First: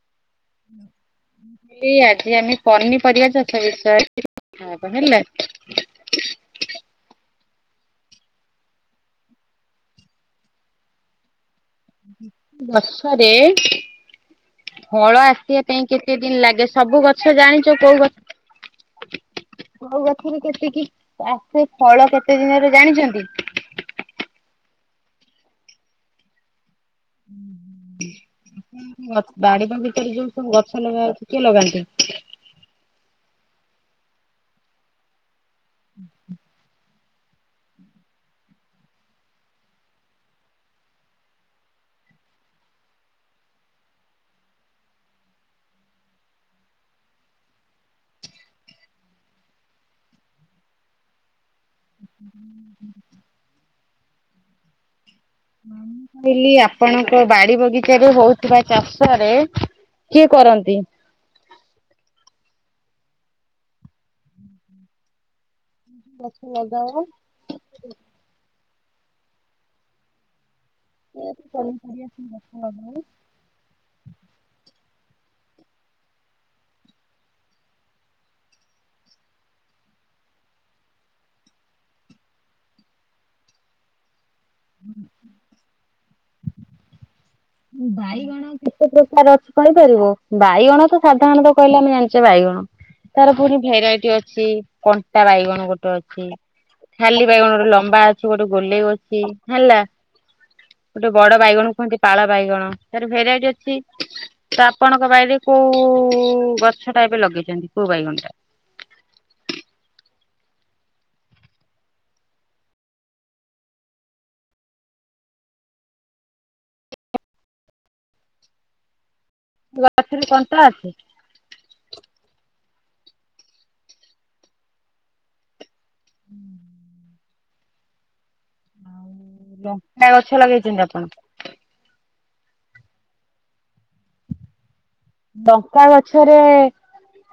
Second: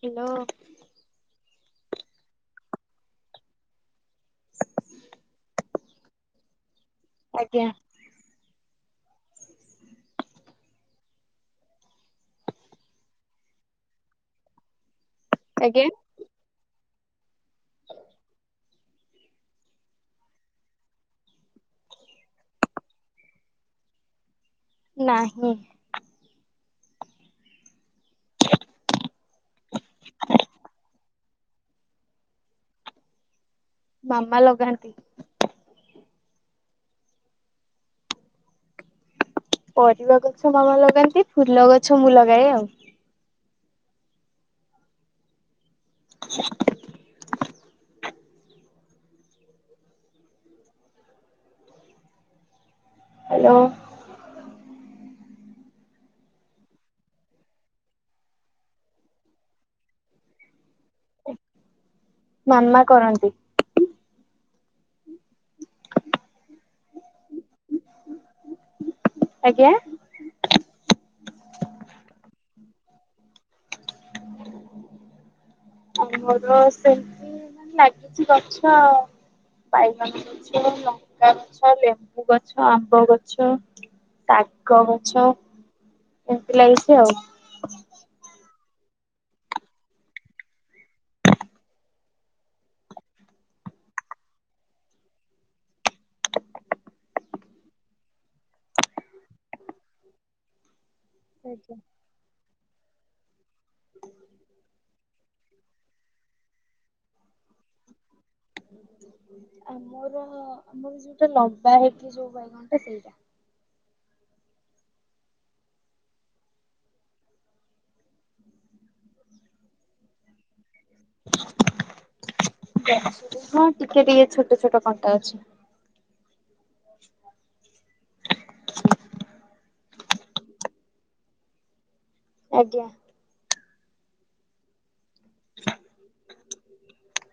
Hello. ଏଇ ଆଜି ଆମେ ପନିପରିବା ଚାଷ ବିଷୟରେ ଟିକେ କଥାହବା ହେଲା। ଆଜ୍ଞା। ବର୍ଷରେ ଫଳ ଆସିବା ଆଜ୍ଞା ପାଇଁ କେତ ତେ ଦିନ ଲାଗେ ସବୁ ଗଛ ଜାଣିଚ କୋଉ ଗଛ କୋଉ ଗଛରେ କେତିକି ଆସେ ଫଳ କେତେ ଦିନରେ ଜାଣିଛନ୍ତି? ନାହିଁ। ହୁଁ, ହୁଁ ଭି [unintelligible] ବାଡିିବଗିଚାରେ ଯୋଉ ସବୁ ଗଛ ଲଗା ହଭଛି କିଏ ଲଗାନ୍ତି? ମାମା ଲଗାନ୍ତି। [unintelligible] ପରିବା ଗଛ ମାମା ଲଗାନ୍ତି, ଫୁଲ ଗଛ ମୁଁ ଲଗାଏ ଆଉ। [inaudible] [inaudible] ହ୍ୟାଲୋ। ମୁଁ କହିଲି ଆପଣଙ୍କ ବାଡି ବଗିଚା ରେ ହଉଥିବା ଚାଷରେ କିଏ କରନ୍ତି? ମାମା କରନ୍ତି। କି ଗଛ ଲଗାଅ? ଆଜ୍ଞା। ଏ [unintelligible] ଆମର ସେମତି ଏ ମାନେ ଲାଗିଛି ଗଛ। ବାଇଗଣ ଗଛ, ଲଙ୍କା ଗଛ, ଲେମ୍ବୁ ଗଛ, ଆମ୍ବ ଗଛ। ଶାଗ ଗଛ, ଏମିତି ଲାଗିଛି ଆଉ। ବାଇଗଣ ଣ କେତେ ପ୍ରକାର ଅଛି କହିପାରିବ? ବାଇଗଣ ତ ସାଧାରଣତ କହିଲେ ଆମେ ଜାଣିଛେ ବାଇଗଣ। ତାର ପୁଣି ଭେରାଇଟି ଅଛି, କଣ୍ଟା ବାଇଗଣ ଗୋଟେ ଅଛି। ଖାଲି ବାଇଗଣ ଗୋଟେ ଲମ୍ବା ଅଛି ଗୋଟେ ଗୋଲେଇ ଅଛି, ହେଲା। ଗୋଟେ ବଡ ବାଇଗଣ ଆଜ୍ଞା। କୁହନ୍ତି ପାଳ ବାଇଗଣ ତାର ଭେରାଇଟି ଅଛି। ତ ଆପଣଙ୍କ ବାଡିରେ କୋଉ ଉ, ଗଛଟା ଏବେ ଲଗେଇଛନ୍ତି କୋଉ ବାଇଗଣ ଟା? ଆମର ଆମର ଯୋଉଟା ଲମ୍ବା ହେଇକି ଯୋଉ ବାଇଗଣ ଟା ସେଇଟା। ଗଛରେ କଣ୍ଟା ଅଛି? ଯେ ଆସୁଛୁ ହଁ ଟିକେ ଟିକେ ଛୋଟ ଛୋଟ କଣ୍ଟା ଅଛି। ହୁଁ। ଆଉ ଲଙ୍କା ଗଛ ଲଗେଇଛନ୍ତି ଆପଣ? ଆଜ୍ଞା। ଲଙ୍କା ଗଛରେ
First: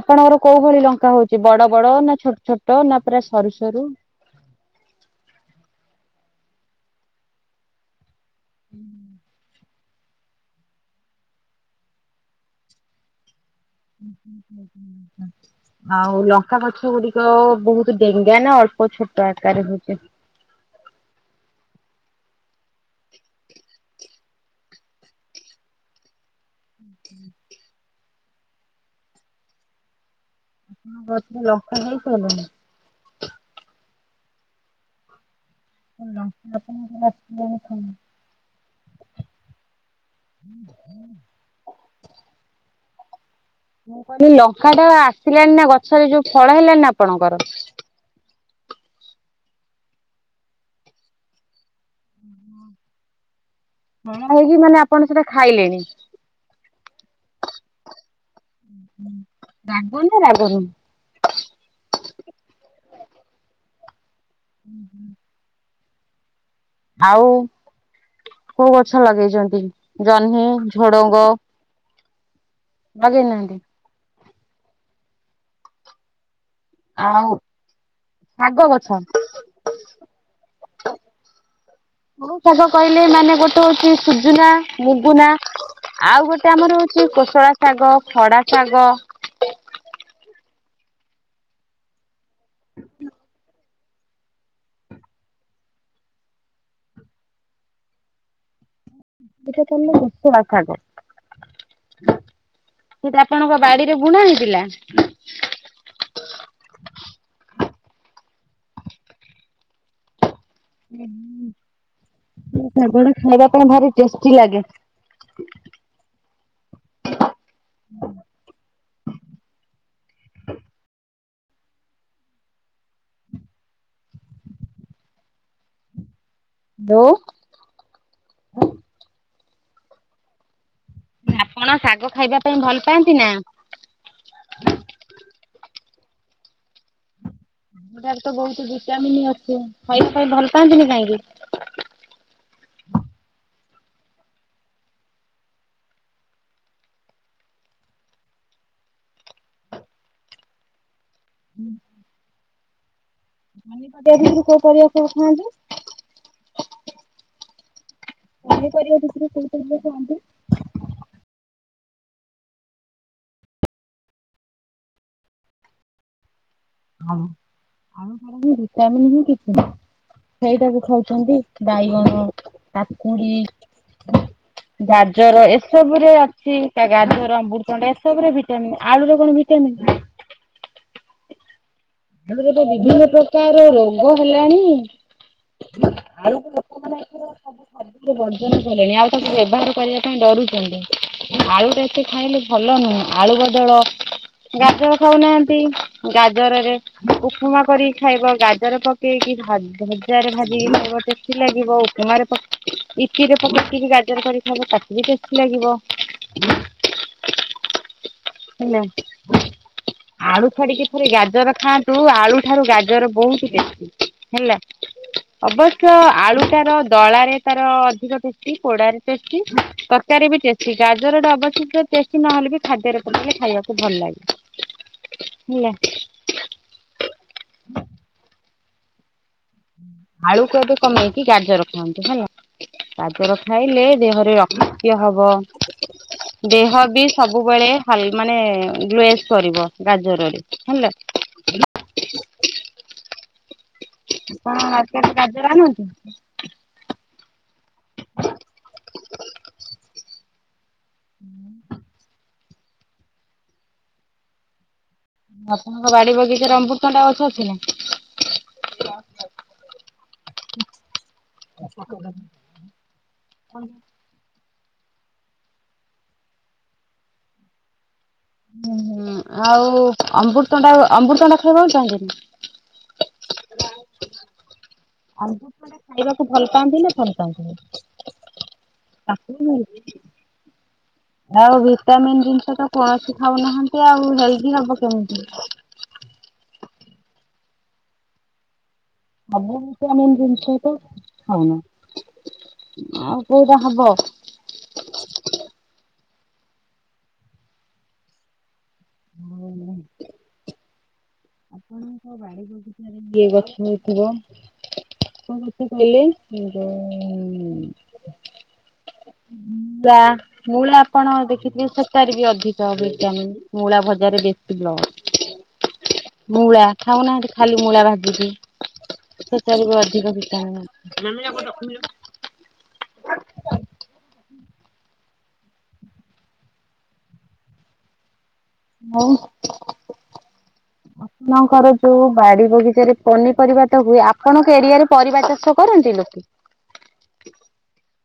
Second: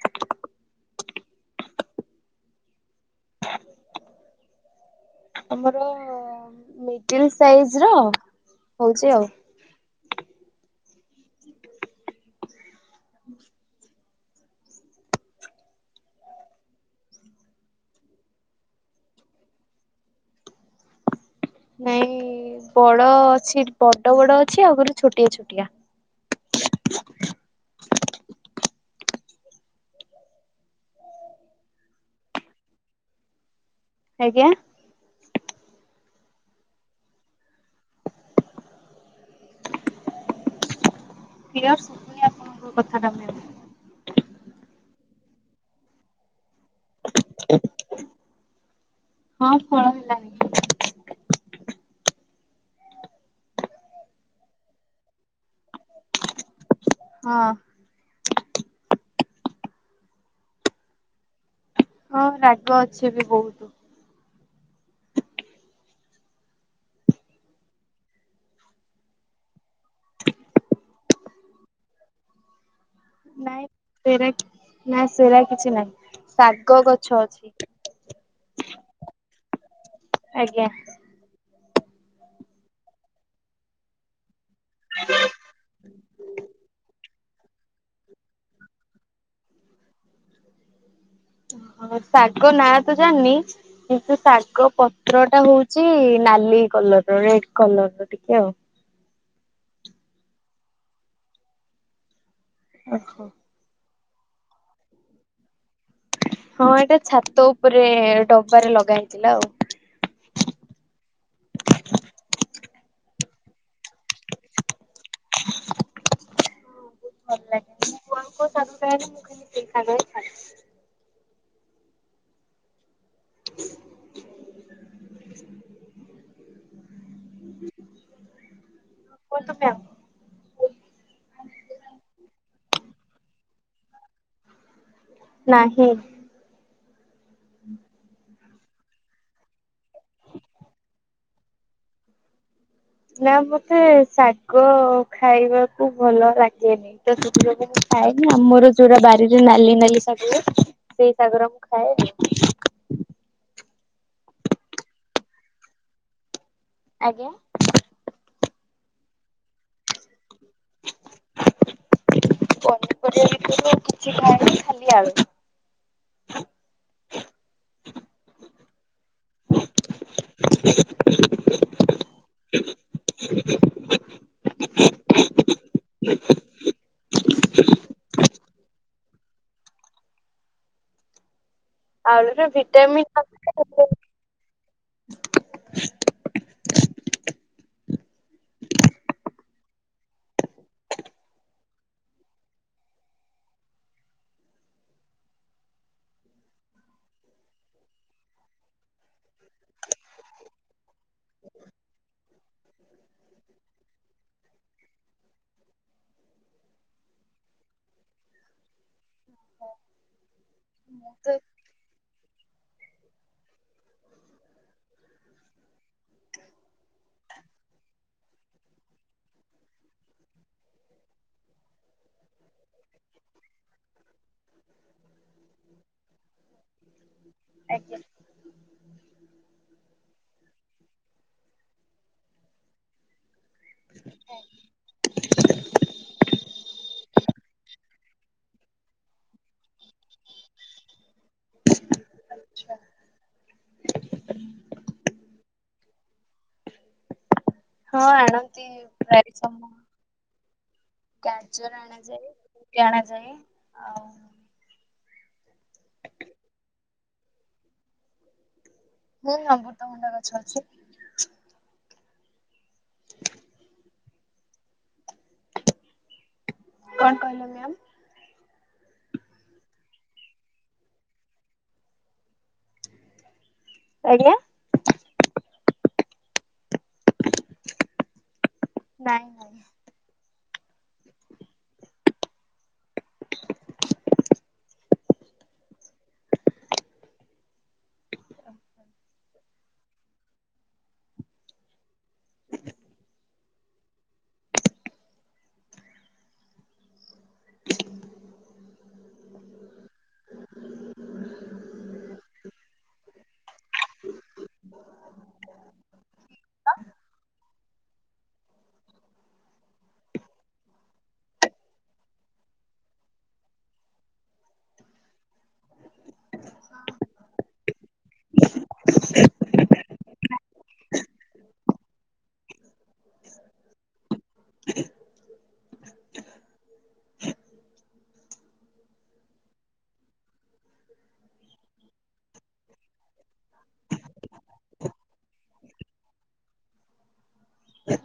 ଆପଣଙ୍କର କୋଉ ଭଳି ଲଙ୍କା ହଉଛି ବଡ ବଡ ନା ଛୋଟ ଛୋଟ ନା ପୁରା ସରୁ ସରୁ? ଆମର ମିଡିଲ୍ ସାଇଜ୍ ର ହଉଛି ଆଉ। [inaudible] [inaudible] ହୁଁ, ଆଉ ଲଙ୍କା ଗଛ ଗୁଡିକ ବହୁତ ଡେଙ୍ଗା ନା ଅଳ୍ପ ଛୋଟ ଆକାରରେ ହଉଛି? ନାଇଁ ବଡ ଅଛି ବଡ ବଡ ଅଛି ଆଉ ପୁଣି ଛୋଟିଆ ଛୋଟିଆ। [unintelligible] ଆପଣଙ୍କ ଗଛରେ ଲଙ୍କା ହେଇସାଇଲାଣି? ଆଜ୍ଞା? ତ ଲଙ୍କା ଆପଣଙ୍କର ଗଛରେ [inaudible] [inaudible] କ୍ଲିୟର ଶୁଭୁନି ଆପଣଙ୍କ କଥାଟା ମେମ। ମୁଁ କହିଲି ଲଙ୍କାଟା ଆସିଲାନି ନା ଗଛରେ ଯୋଉ ଫଳ ହେଲାଣିି ନା ଆପଣଙ୍କର?। ହଁ ଫଳ ହେଲାଣି। ଫଳ ହେଇକି ମାନେ ଆପଣ ସେଟା ଖାଇଲେଣି। ହଁ। ହୁଁ। ରାଗୁନି ନା ରାଗ ନୁହଁ?। ହଁ ରାଗ ଅଛି ବି ବହୁତ। ହୁଁ ହୁଁ। ଆଉ କୋଉ ଗଛ ଲଗେଇଛନ୍ତି? ଜହ୍ନି, ଝୁଡଙ୍ଗ। ନାଇଁ ସେରାକିଛି ନାଇଁ। ଶାଗ ଗଛ ଆଉ ଶାଗ ଅଛି, ଗଛ ଆଜ୍ଞା। କଉ ସାଗ କହିଲେ ମାନେ ଗୋଟେ ହଉଛି ସୁଜୁନା। ସୂଜୁନା, ମୁଗୁନା ଆଉ ଗୋଟେ ଆମର ହଉଛି କୋଶଳା ଶାଗ, ଖଡା ଶାଗ। ଅହ ଶାଗ ନାଁ ତ ଜାଣନି। କିନ୍ତୁ ଶାଗ ପତ୍ରଟା ହଉଛି ନାଲି କଲରର ରେଡ କଲରର ଟିକେ ଆଉ। ସେଇଟା ତାହେଲେ କୋଶଳା ସାଗ ମୁଁ କହିଲି ଓହୋ। ଆପଣଙ୍କର। ବାଡିରେ ବୁଣା ହେଇଥିଲା?। ହଁ ଏଇଟା ଛାତ ଉପରେ ଡବାରେ ଲଗା ହେଇଥିଲା ଆଉ। ହୁଁ, ହୁଁ ସାଗଟା ଖାଇବା ପାଇଁ ଭାରି ଟେଷ୍ଟି ଲାଗେ। ଭଲ ଲାଗେ ମୁଁ ବୋଉକୁ ସବୁବେଳେ କୁହେ। [inaudible] ବୋଉ। କୁହନ୍ତୁ ମେମ?। ଆପଣ ଶାଗ ଖାଇବା ପାଇଁ ଭଲ ପାଆନ୍ତି ନା?। ନାହିଁ। ତା ଦେହରେ ତ ବହୁତ ଭିଟାମିନ ଅଛି ଖାଇବା ପାଇଁ ଭଲ ପାଆନ୍ତିନି କାହିଁକି?। ନା ମୋତେ ଶାଗ ଖାଇବାକୁ ଭଲ ଲାଗେନି। ମୁଁ ତ କୋସଳା ଶାଗ ଖାଏନି ଆମର ଯୋଉଟା ବାରିରେ ନାଲି ନାଲି ଶାଗ ଗୁରା। ସେଇ ଶାଗ ଉରା ମୁଁ ଖାଏ। କୋଉ ପରିବା ସବୁ ଖାଆନ୍ତି?। ଆଜ୍ଞା। ପନିପରିବା ଜଉ ସବୁ ଚୂନୁ ଚୁନୁ କରି କାଟନ୍ତି। ପନିପରିବା ଭିତରୁ ମୁଁ କିଛି ଖାଏନି ଖାଲି ଆଳୁ। ହଁ ଭିଟାମିନ୍ ହିଁ କିଛିନାହିଁ। ସେଇଟାକୁ ଖାଉଛନ୍ତି ବାଇଗଣ କାକୁଡି। ଗାଜର ଏସବୁ ରେ ଅଛି ତା ଗାଜର ଅମ୍ବୁତଣ୍ଡା ଏସବୁ ରେ ଭିଟାମିନ୍। ଆଳୁ ରେ କଣ ଭିଟାମିନ୍। ଆଳୁରେ ଆମର ଯୋଉ ଭିଟାମିନ୍ ବିଭିନ୍ନ ପ୍ରକାର ନଥାଏ ରୋଗ। ମୁଁ ରୋଗ ହେଲାଣି। ଖାଦ୍ୟ ବର୍ଜନ କଲେଣି ଆଉ ତାକୁ ବ୍ୟବହାର କରିବା ପାଇଁ ଡରୁଛନ୍ତି। ଆଳୁ ଟା ଏତେ ଖାଇଲେ ଭଲ ନୁହେଁ ଆଳୁ ବଦଳ। ଗାଜର ଖାଉନାହାନ୍ତି ଗାଜରରେ। ଉପୁମା କରିକି ଖାଇବ ଗାଜର ପକେଇକି ଭଜାରେ ଭାଜିକି ଖାଇବ। ଟେଷ୍ଟି ଲାଗିବ ଉପୁମାରେ ପକେ। ଇପିରେ ପକେଇକିରି ଗାଜର କରି ଖାଇଲେ ତାକୁ ବି ଟେଷ୍ଟି ଲାଗିବ। ହେଲା। ତ ଖାଆନ୍ତୁ, ଆଳୁ ଠାରୁ ଗାଜର ବହୁତି ଟେଷ୍ଟି ହେଲା। ଅବଶ୍ୟ ଆଳୁଟାର ଦଳାରେ ତାର ଅଧିକ ଟେଷ୍ଟି ପୋଡାରେ ଟେଷ୍ଟି ତରକାରୀ ବି ଟେଷ୍ଟି। ଗାଜର ଟା ଅବଶ୍ୟ ଟେଷ୍ଟି ନ ହେଲେ ବି ଖାଦ୍ୟରେ ପକେଇଲେ ଖାଇବାକୁ ଭଲ ଲାଗେ ହେଲା। ଆଜ୍ଞା। ଆଳୁକୁ ଏବେ କମେଇକି ଗାଜର ଖାଆନ୍ତୁ ହେଲା। ଗାଜର ଖାଇଲେ ଦେହରେ ରକ୍ତ୍ୟ ହବ। ଦେହ ବି ସବୁବେଳେ ହାଲ୍ ମାନେ ଗ୍ଲେଜ୍ କରିବ ଗାଜରରେ ହେଲା। ଆଚ୍ଛା। ହଁ ଆପଣ ଗାଜର ଆଣନ୍ତୁ। ହଁ ଆଣନ୍ତି ପ୍ରାୟ ସମୟ। ଗାଜର ଆଣାଯାଏ ବିଟ୍ ଆଣାଯାଏ ଆଉ ଆପଣଙ୍କ ବାଡି ବଗିଚାରେ ଅମୃତଭଣ୍ଡା ଗଛ ଅଛି ନା? ହୁଁ ଅମୃତଭଣ୍ଡା ଗଛ ଅଛି। [inaudible] କଣ କହିଲ ମ୍ୟାମ୍? ଉଁ ଆଉ ଅମୃତଭଣ୍ଡା ଅମୃତଭଣ୍ଡା ଖାଇବାକୁ ଚାହୁଁଛନ୍ତି। ଆଜ୍ଞା। ଅମୃତଭଣ୍ଡା ଖାଇବାକୁ ଭଲ ପାଆନ୍ତି ନା ଭଲ ପାଆନ୍ତିନି? ନାଇଁ ନାଇଁ [unintelligible] ଆଉ ଭିଟାମିିନ୍ ଜିନିଷ ତ କୌଣସି ଖାଉନାହାନ୍ତି ଆଉ ହେଲ୍ଦି ହବ କେମିତି? ସବୁ ଭିଟାମିନ୍ ଜିନିଷ ତ ଖାଉନେ କୋଉଟା ହବ? [inaudible] ଆପଣଙ୍କ ବାଡ଼ି ବଗିଚାରେ ଇଏ ଗଛ ହେଇଥିବ। [unintelligible] ମତେ କହିଲେ? ବ୍ଲା ମୂଳା ଆପଣ ଦେଖିଥିବେ ସେଠାରେ ବି ଅଧିକ ଭିଟାମିନ୍ ମୂଳା ଭଜାରେ ବେଶି ବ୍ଲଡ୍। ମୂଳା ଖାଉନାହାନ୍ତି ଖାଲି ମୂଳା ଭାଜିକି? ସେଟାରେ ବି ଅଧିକ ଭିଟାମିନ୍। ମାମିନା କୋଉଠି ରଖିଚି ବା? ଆଉ। କଣ କରୁଚୁ?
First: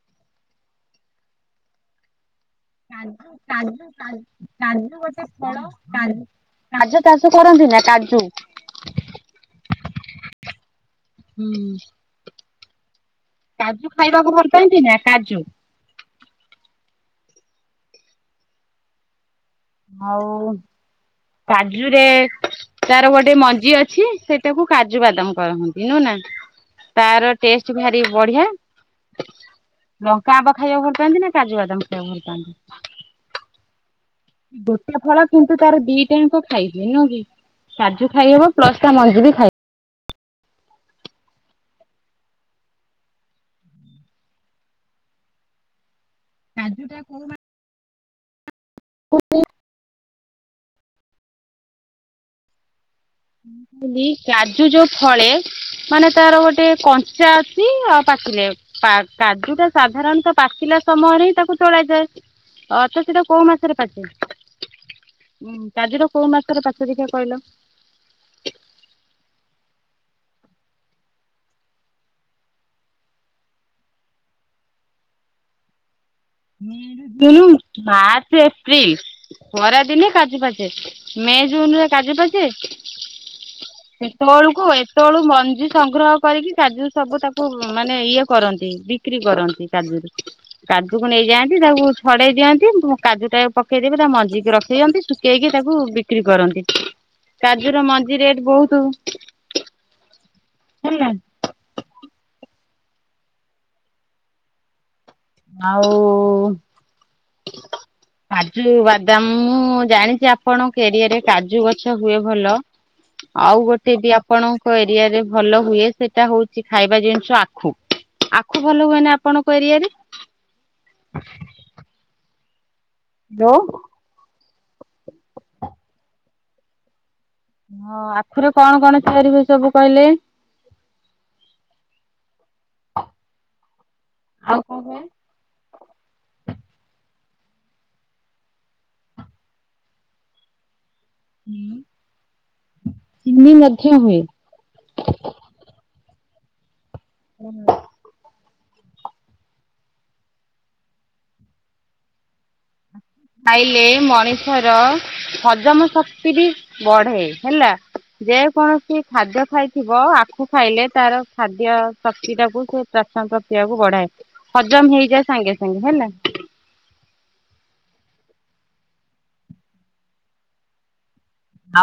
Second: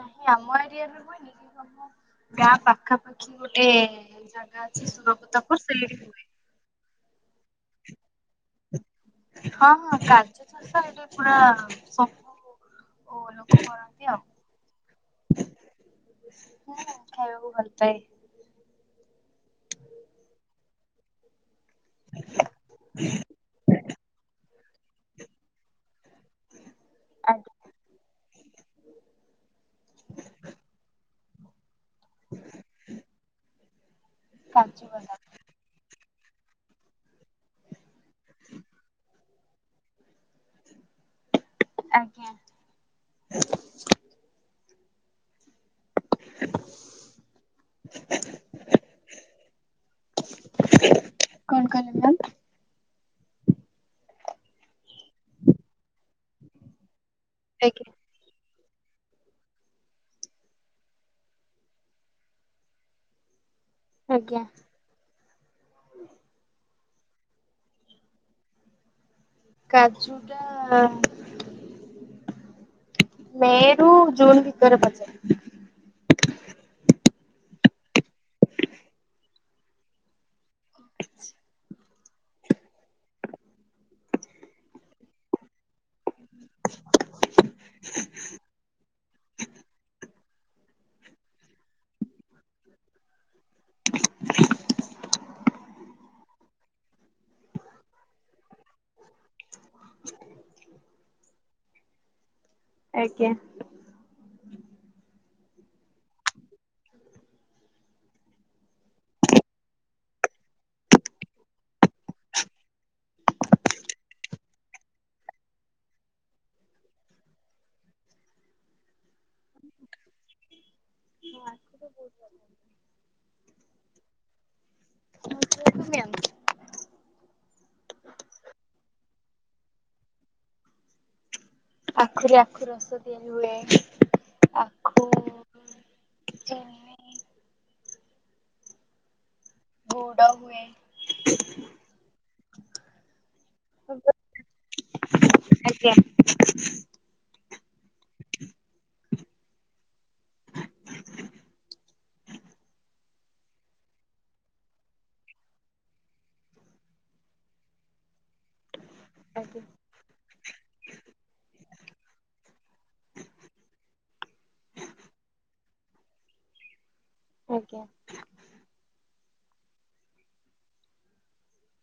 କାହିଁ ଆମ ଏରିଆରେ ହୁଏନି କି? [inaudible] କାଜୁ ପାଖାପାଖି ଗୋଟେ କାଜୁ କାଜୁ ଜାଗା ଅଛି, କାଜୁ ଗୋଟେ ଫଳ ସୁୁରପୁତାପୁର ସେଇଠି କାଜୁ ହୁଏ। କାଜୁ ଚାଷ କରନ୍ତି। ନା କାଜୁ? ହଁ ହଁ କାଜୁ ଚାଷ ଏଠି ପୁରା ସବୁ ଓଲୋ। କାଜୁ ଖାଇବାକୁ ଭଲ ପାଆନ୍ତି ନା, କାଜୁ? ହଁ ଖାଇବାକୁ ଭଲ ପାଏ। ଆଉ କାଜୁରେ ତାର ଗୋଟେ ମଞ୍ଜି ଅଛି ସେ ସେ ତାକୁ କାଜୁବାଦାମ କହନ୍ତି ନୁହେଁ ନା ତାର ଆଜ୍ଞା ଟେଷ୍ଟ ଭାରି ବଢିଆ। ଲଙ୍କାଆମ୍ବ ଖାଇବାକୁ ଭଲ ପାଆନ୍ତି ନା କାଜୁବାଦାମ ଖାଇବାକୁ ଭଲ ପାଆନ୍ତି? କାଜୁ ବାଦାମ [inaudible] କିନ୍ତୁ ତାର ଦିଟାଯାଙ୍କ ଖାଇ ହୁଏ ନୁହୁଁ କି, କାଜୁ ଖାଇହବ ପ୍ଲସ ତା ମଞ୍ଜି ବି ଖାଇ ଆଜ୍ଞା। କାଜୁ ଟା କୋଉ ମା [unintelligible] [unintelligible] କଣ କହିଲେ ମ୍ୟାମ୍? ମୁଁ କହିଲି କାଜୁ ଯୋଉ ଫଳେ ମାନେ ତାର ଗୋଟେ କଞ୍ଚା ଅଛି ଆଜ୍ଞା ଆଉ ପାଚିଲେ କା କାଜୁ ଟା ସାଧାରଣତଃ ପାଚିଲା ସମୟରେ ହିଁ ତାକୁ ତୋଳା ଯାଏ। ଅ ତ ସେଇଟା କୋଉ ମାସେରେ ପାଚେ ଆଜ୍ଞା। କାଜୁଟା କୋଉ ମାସେରେ ପାଚେ ଦେଖିଆ କହିଲ? କାଜୁ ଟା ମେ ରୁ ଜୁନ୍ ଭିତରେ ପଚେ। ମେ ରୁ ଜୁନୁ ମାର୍ଚ୍ଚ ଏପ୍ରିଲ୍ ଖରା ଦିନେ କାଜୁ ପାଚ୍ ଚେ ମେ ଜୁନ ରେ କାଜୁ ପାଚେ ସେତେବେଳକୁ ଏତେବେଳକୁ ମଞ୍ଜି ସଂଗ୍ରହ କରିକି କାଜୁ ସବୁ ତାକୁ ମାନେ ଇଏ କରନ୍ତି ବିକ୍ରି କରନ୍ତି କାଜୁରୁ। ହାଟୁକୁ ନେଇଯାଆନ୍ତି ତାକୁ ଛଡେଇ ଦିଅନ୍ତି ବୁ କାଜୁଟା ପକ୍ ଶୁଖେଇଦେବେ ତା ମଞ୍ଜିକି ରଖିଦିଅନ୍ତି ଶୁଖେଇକି ତାକୁ ବିକ୍ କ୍ରି କରନ୍ତି। କାଜୁର ମଞ୍ଜି ରେଟ୍ ବହୁତୁ। ହେଲାଣି। ଆଜ୍ଞା। ଆଉ କାଜୁ ବାଦାମ୍ ମୁଁ ଜାଣିଚି ଆପଣଙ୍କ ଏରିଆରେ କାଜୁ ଗଛ ହୁଏ ଭଲ। ଆଉ ଗୋଟେ ବି ଆପଣଙ୍କ ଏରିଆରେ ଭଲ ହୁଏ ସେଇଟା ହଉଚି ଖାଇବା ଜିନିଷ ଆଖୁ। ଆଖୁ ଭଲ ହୁଏନା ଆପଣଙ୍କ ଏରିଆରେ? ହଁ ଆଖୁଟା ବହୁତ ଭଲ ହୁଏ। ହାଲୋ ଉଠୁ ଉଠୁ ମ୍ୟାମ୍। ହଁ ଆଖୁରେ କଣ କଣ ତିଆରି ହୁଏ ସବୁ କହିଲେ? ଆଖୁରେ ଆଖୁରସ ତିଆରି ହୁଏ। ଆଉ କଣ ହୁଏ? ଯା ଗୁଡ ହୁଏ। ହୁଁ ଚିିନି ମଧ୍ୟ ହୁଏ। ଆଜ୍ଞା। ହୁଁ। ଖାଇଲେ ମଣିଷର ହଜମ ଶକ୍ତି ବି ବଢେ ହେଲା। ଯେ କୌଣସି ଖାଦ୍ୟ ଆଜ୍ଞା ଖାଇଥି ବ ଆଖୁ ଖାଇଲେ ତାର ଖାଦ୍ୟ ଶକ୍ତିଟାକୁ ସେ ପ୍ରସନ ପ୍ରକ୍ରିୟା କୁ ବଢାଏ। ହଜମ୍ ହେଇଯାଏ ସାଙ୍ଗେ ସାଙ୍ଗେ ହେଲା। ଆଜ୍ଞା।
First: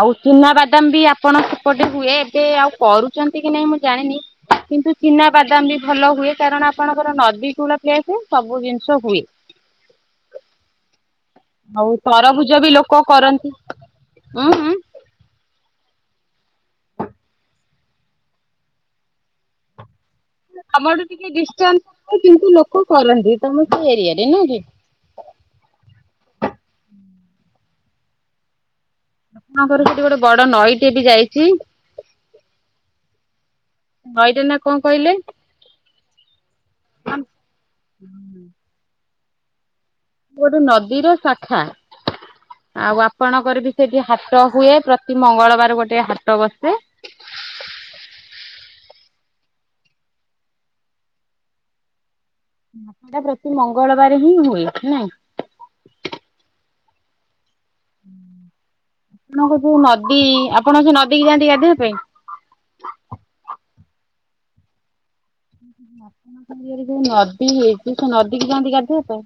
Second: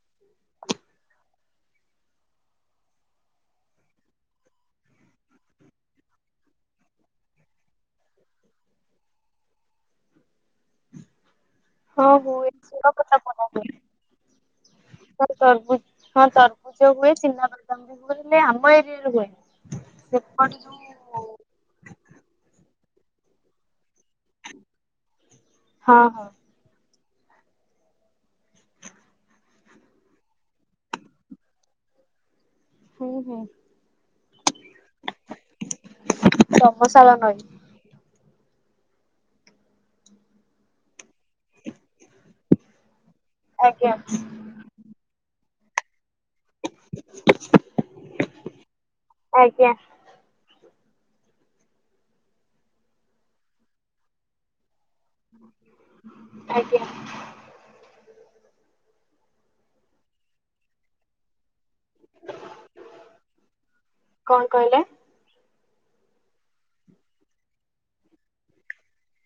ଆଉ ଚିନାବାଦାମ ବି ଆପଣ ସେପଟେ ହୁଏ ଏବେ ଆଉ କରୁଚନ୍ତି କି ନାଇଁ ମୁଁ ଜାଣିନି? କିନ୍ତୁ ଚିନା ବାଦାମ ବି ଭଲ ହୁଏ କାରଣ ଆପଣଙ୍କର ନଦୀ କୁଳ ପ୍ଲେସ ସବୁ ଜିନିଷ ହୁଏ। ଆଉ ହଁ ହୁଏ [unintelligible] ହୁଏ। ଉହୁଁ। ହଁ ତରଭୁଜ ହଁ ତରଭୁଜ ହୁଏ ଚିନା ବାଦାମ ବି ହୁଏ ହେଲେ ଆମ ଏରିଆରେ ହୁଏନି। ସେପଟେ ଯୋଉ ଆମ ଆଡ଼େ ଟିକେ ଡିାନ୍ସ କିନ୍ତୁ ଲୋକ କରନ୍ତି ତମ ସେ ଏରିଆରେ ନୁଁ କି? ହଁ ହଁ। ଆମର ସେଠି ଗୋଟେ ବଡ଼ ନଈଟିଏ ବି ଯାଇଚି। ହୁଁ ହୁଁ। ନଈ ର ନା କଣ କହିଲେ? ସମ ସାଳ ନଈ। ହୁଁ। ଗୋଟେ ନଦୀର ଶାଖା ଆଉ ଆପଣଙ୍କର ବି ଆଜ୍ଞା ସେଠି ହାଟ ହୁଏ ପ୍ର ତି ମଙ୍ଗଳବାର ଗୋଟେ ହାଟ ବସେ। ଆଜ୍ଞା। ହଟଟା ପ୍ରତି ମଙ୍ଗଳବାରେ ହିଁ ହୁଏ ନାଇଁ? ଆଜ୍ଞା। ଆପଣଙ୍କ ଯୋଉ ନଦୀ ଆପଣ ଯୋଉ ନଦୀ କିି ଯାଆନ୍ତି ଗାଧୋଇବା ପାଇଁ? କଣ କହିଲେ? ଆଣ ଯୋଉ ନଦୀ ସେ ନଦୀକି ଯାଆନ୍ତି ଗାଧେଇବା ପାଇଁ?